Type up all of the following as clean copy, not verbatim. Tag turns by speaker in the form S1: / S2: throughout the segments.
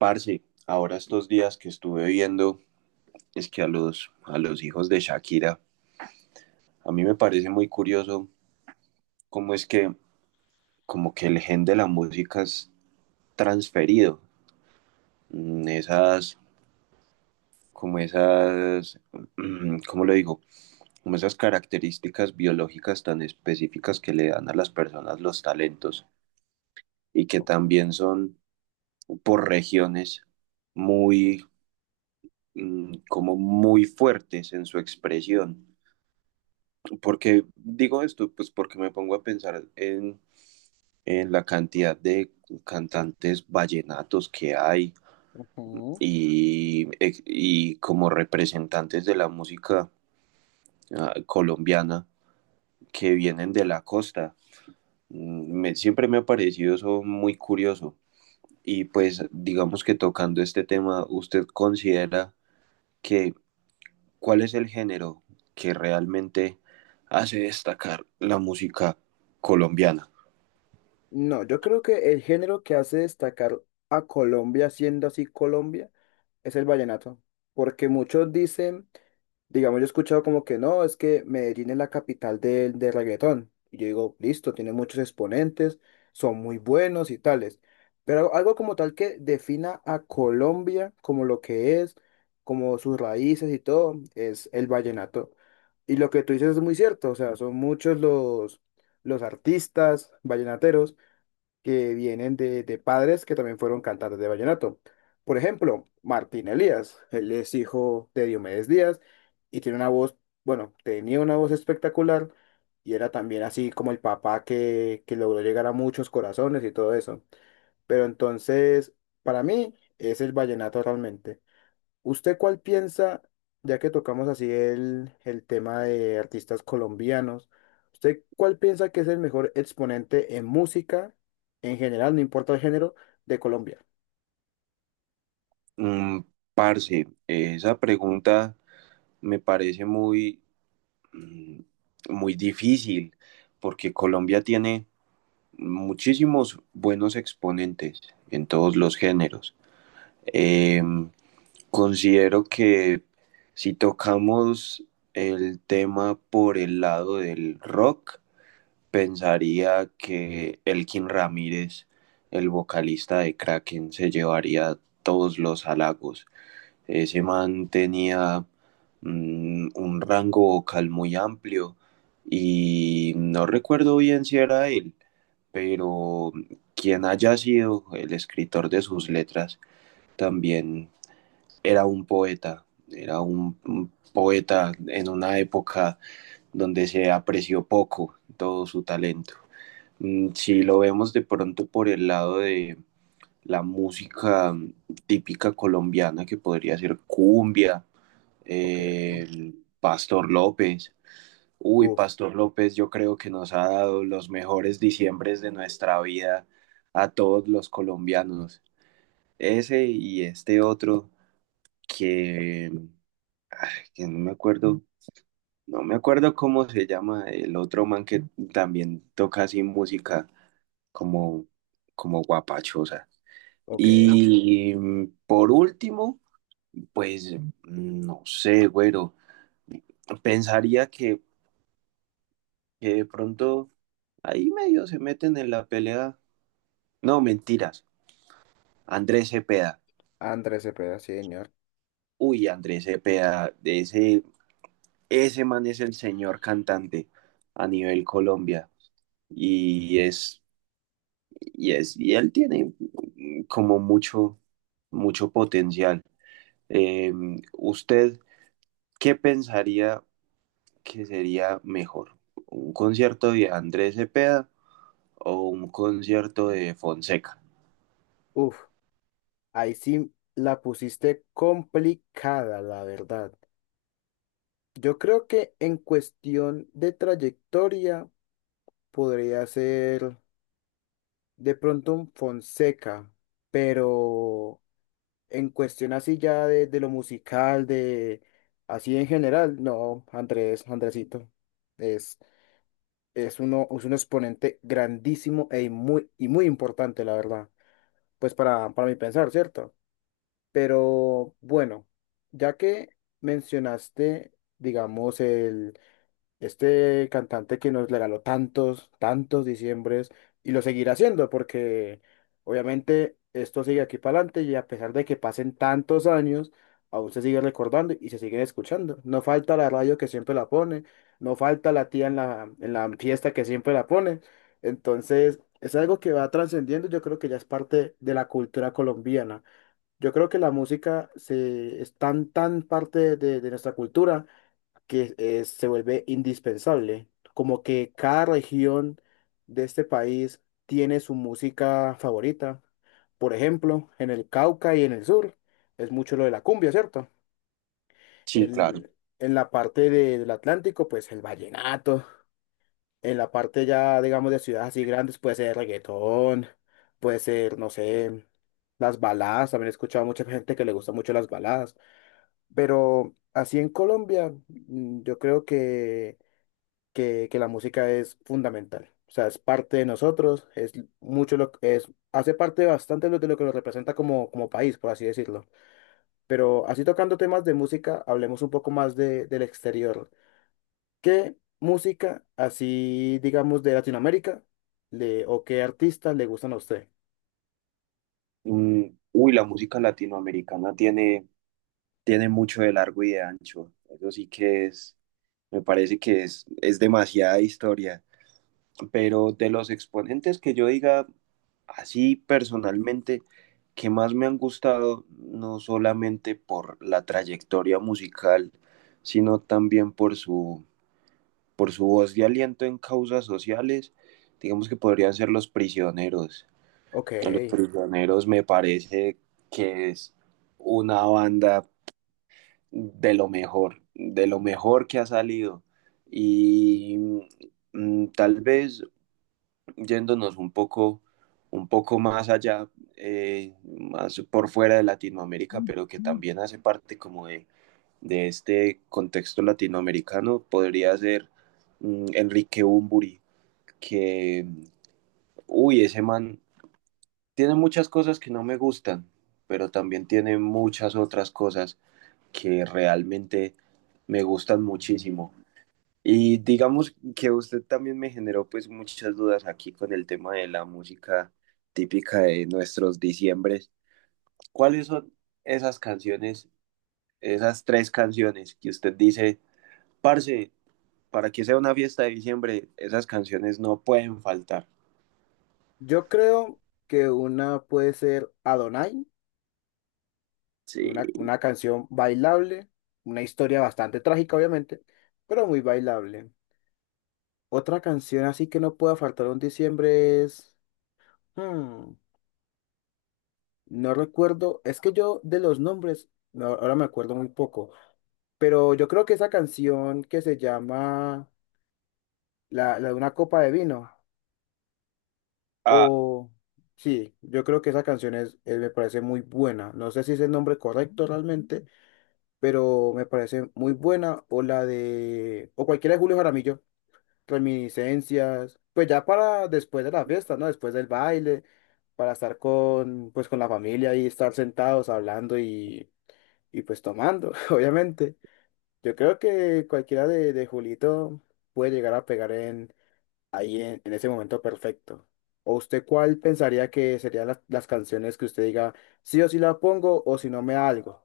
S1: Parce, ahora estos días que estuve viendo es que a los hijos de Shakira, a mí me parece muy curioso cómo es que como que el gen de la música es transferido. Mm, Esas, como esas, mm, ¿Cómo lo digo? Como esas características biológicas tan específicas que le dan a las personas los talentos y que
S2: Ok,
S1: también son por regiones muy, como muy fuertes en su expresión. ¿Por qué digo esto? Pues porque me pongo a pensar en la cantidad de cantantes vallenatos que hay
S2: ujú.
S1: y, y como representantes de la música colombiana que vienen de la costa. Siempre me ha parecido eso muy curioso. Y pues digamos que tocando este tema, ¿usted considera que cuál es el género que realmente hace destacar la música colombiana?
S2: No, yo creo que el género que hace destacar a Colombia, siendo así Colombia, es el vallenato, porque muchos dicen. Digamos, yo he escuchado como que no, es que Medellín es la capital del reggaetón. Y yo digo, listo, tiene muchos exponentes, son muy buenos y tales. Pero algo, algo como tal que defina a Colombia como lo que es, como sus raíces y todo, es el vallenato. Y lo que tú dices es muy cierto, o sea, son muchos los artistas vallenateros que vienen de padres que también fueron cantantes de vallenato. Por ejemplo, Martín Elías, él es hijo de Diomedes Díaz y tiene una voz, bueno, tenía una voz espectacular y era también así como el papá que logró llegar a muchos corazones y todo eso. Pero entonces, para mí, es el vallenato realmente. ¿Usted cuál piensa, ya que tocamos así el tema de artistas colombianos, ¿usted cuál piensa que es el mejor exponente en música, en general, no importa el género, de Colombia?
S1: Mm, Parce, esa pregunta me parece mm, muy difícil porque Colombia tiene muchísimos buenos exponentes en todos los géneros. Eh, Considero que si tocamos el tema por el lado del rock, pensaría que Elkin Ramírez, el vocalista de Kraken, se llevaría todos los halagos. Ese man tenía un rango vocal muy amplio y no recuerdo bien si era él, pero quien haya sido el escritor de sus letras, también era un poeta, era un poeta en una época donde se apreció poco todo su talento. Si lo vemos de pronto por el lado de la música típica colombiana, que podría ser cumbia,
S2: Ok.
S1: eh, Pastor López. Uy,
S2: Uf,
S1: Pastor López, yo creo que nos ha dado los mejores diciembres de nuestra vida a todos los colombianos. Ese y este otro que, que no me acuerdo, no me acuerdo cómo se llama, el otro man que también toca así música como, como guapachosa.
S2: ok.
S1: Y por último, pues no sé, güero, pensaría que de pronto ahí medio se meten en la pelea. No, mentiras. Andrés Cepeda.
S2: Andrés Cepeda, sí, señor.
S1: Uy, Andrés Cepeda, de ese, ese man es el señor cantante a nivel Colombia. Y es, y él tiene como mucho, mucho potencial. Eh, ¿Usted qué pensaría que sería mejor? ¿Un concierto de Andrés Cepeda o un concierto de Fonseca?
S2: Uf, ahí sí la pusiste complicada, la verdad. Yo creo que en cuestión de trayectoria podría ser de pronto un Fonseca, pero en cuestión así ya de lo musical, de así en general, no, Andrés, Andresito, es, es uno, es un exponente grandísimo e muy, y muy importante, la verdad, pues para mi pensar, ¿cierto? Pero bueno, ya que mencionaste, digamos, el este cantante que nos regaló tantos, tantos diciembres y lo seguirá haciendo porque obviamente esto sigue aquí para adelante y a pesar de que pasen tantos años, aún se sigue recordando y se siguen escuchando. No falta la radio que siempre la pone, no falta la tía en la fiesta que siempre la pone. Entonces es algo que va trascendiendo, yo creo que ya es parte de la cultura colombiana. Yo creo que la música se, es tan, tan parte de nuestra cultura que se vuelve indispensable. Como que cada región de este país tiene su música favorita. Por ejemplo, en el Cauca y en el sur es mucho lo de la cumbia, ¿cierto?
S1: Sí, claro.
S2: El, en la parte de- del Atlántico, pues el vallenato. En la parte ya, digamos, de ciudades así grandes puede ser reggaetón, puede ser, no sé, las baladas. También he escuchado a mucha gente que le gusta mucho las baladas. Pero así en Colombia, mm, yo creo que que la música es fundamental. O sea, es parte de nosotros, es mucho lo que es, hace parte bastante de lo que nos representa como, como país, por así decirlo. Pero así tocando temas de música, hablemos un poco más de, del exterior. ¿Qué música, así digamos, de Latinoamérica, le, o qué artistas le gustan a usted?
S1: Mm, Uy, la música latinoamericana tiene, tiene mucho de largo y de ancho. Eso sí que es, me parece que es demasiada historia. Pero de los exponentes que yo diga así personalmente, que más me han gustado, no solamente por la trayectoria musical, sino también por por su voz de aliento en causas sociales, digamos que podrían ser Los Prisioneros.
S2: Ok,
S1: A Los Prisioneros me parece que es una banda de lo mejor que ha salido. Y tal vez yéndonos un poco más allá, más por fuera de Latinoamérica, pero que también hace parte como de este contexto latinoamericano, podría ser Enrique Bunbury, que, uy, ese man tiene muchas cosas que no me gustan, pero también tiene muchas otras cosas que realmente me gustan muchísimo. Y digamos que usted también me generó pues muchas dudas aquí con el tema de la música típica de nuestros diciembres. ¿Cuáles son esas canciones, esas tres canciones que usted dice, parce, para que sea una fiesta de diciembre, esas canciones no pueden faltar?
S2: yo creo que una puede ser Adonai,
S1: Sí.
S2: una canción bailable, una historia bastante trágica, obviamente, pero muy bailable. Otra canción así que no pueda faltar en diciembre es… hmm, no recuerdo, es que yo de los nombres, no, ahora me acuerdo muy poco, pero yo creo que esa canción que se llama La, la de una copa de vino,
S1: Ah,
S2: o sí, yo creo que esa canción es, me parece muy buena, no sé si es el nombre correcto realmente, pero me parece muy buena, o la de, o cualquiera de Julio Jaramillo. Reminiscencias, pues ya para después de la fiesta, ¿no? Después del baile, para estar con, pues con la familia y estar sentados hablando y pues tomando, obviamente. Yo creo que cualquiera de Julito puede llegar a pegar en, ahí en ese momento perfecto. ¿O usted cuál pensaría que serían las canciones que usted diga, sí o sí la pongo o si no me da algo?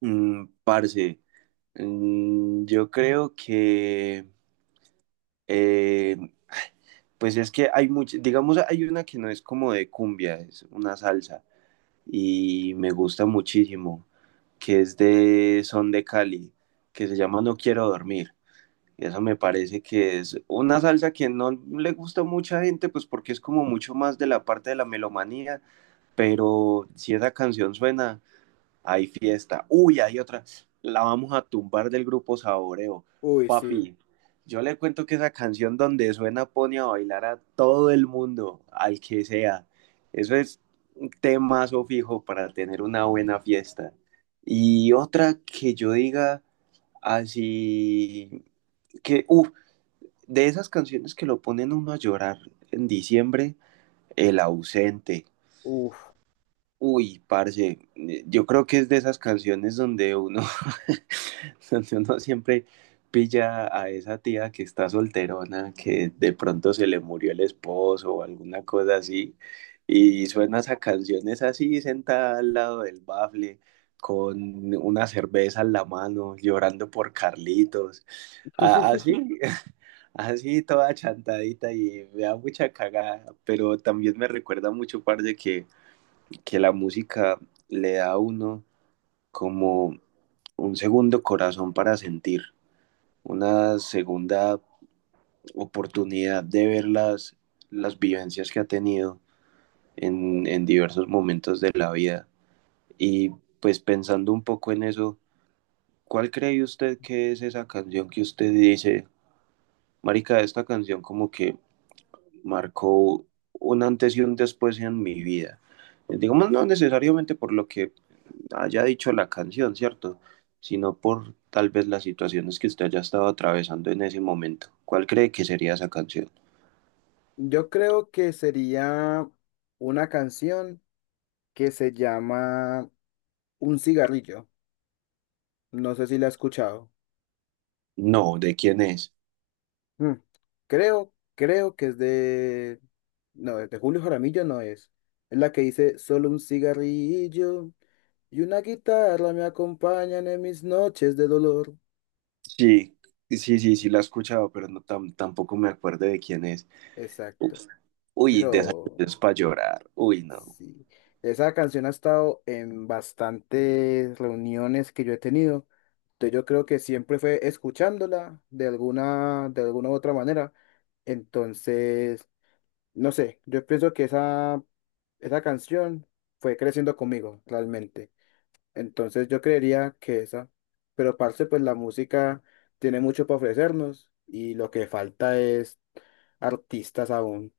S1: Parce, yo creo que, eh, pues es que hay muchas, digamos, hay una que no es como de cumbia, es una salsa y me gusta muchísimo, que es de Son de Cali, que se llama No quiero dormir. Y eso me parece que es una salsa que no le gusta a mucha gente, pues porque es como mucho más de la parte de la melomanía, pero si esa canción suena, hay fiesta. Uy, hay otra. La vamos a tumbar del grupo Saboreo.
S2: Uy, sí.
S1: Papi, yo le cuento que esa canción donde suena pone a bailar a todo el mundo, al que sea. Eso es un temazo fijo para tener una buena fiesta. Y otra que yo diga así, que, uff, de esas canciones que lo ponen uno a llorar en diciembre, El ausente.
S2: Uf.
S1: Uy, parce, yo creo que es de esas canciones donde uno donde uno siempre pilla a esa tía que está solterona, que de pronto se le murió el esposo o alguna cosa así, y suena esas canciones así, sentada al lado del bafle, con una cerveza en la mano, llorando por Carlitos, así, así toda chantadita y me da mucha cagada, pero también me recuerda mucho, parce, que la música le da a uno como un segundo corazón para sentir una segunda oportunidad de ver las vivencias que ha tenido en diversos momentos de la vida. Y pues pensando un poco en eso, ¿cuál cree usted que es esa canción que usted dice, marica, esta canción como que marcó un antes y un después en mi vida? Digamos, no necesariamente por lo que haya dicho la canción, ¿cierto? Sino por tal vez las situaciones que usted haya estado atravesando en ese momento. ¿Cuál cree que sería esa canción?
S2: Yo creo que sería una canción que se llama Un cigarrillo. No sé si la has escuchado.
S1: No, ¿de quién es?
S2: Mm, creo, creo que es de… No, de Julio Jaramillo no es. Es la que dice solo un cigarrillo y una guitarra me acompañan en mis noches de dolor.
S1: Sí, sí, sí, sí la he escuchado, pero no tampoco me acuerdo de quién es.
S2: Exacto.
S1: Uy, de esa
S2: Pero
S1: es para llorar. Uy, no.
S2: sí, esa canción ha estado en bastantes reuniones que yo he tenido. Entonces yo creo que siempre fue escuchándola de alguna u otra manera. Entonces, no sé, yo pienso que esa canción fue creciendo conmigo realmente. Entonces yo creería que esa. Pero parce, pues la música tiene mucho para ofrecernos y lo que falta es artistas aún.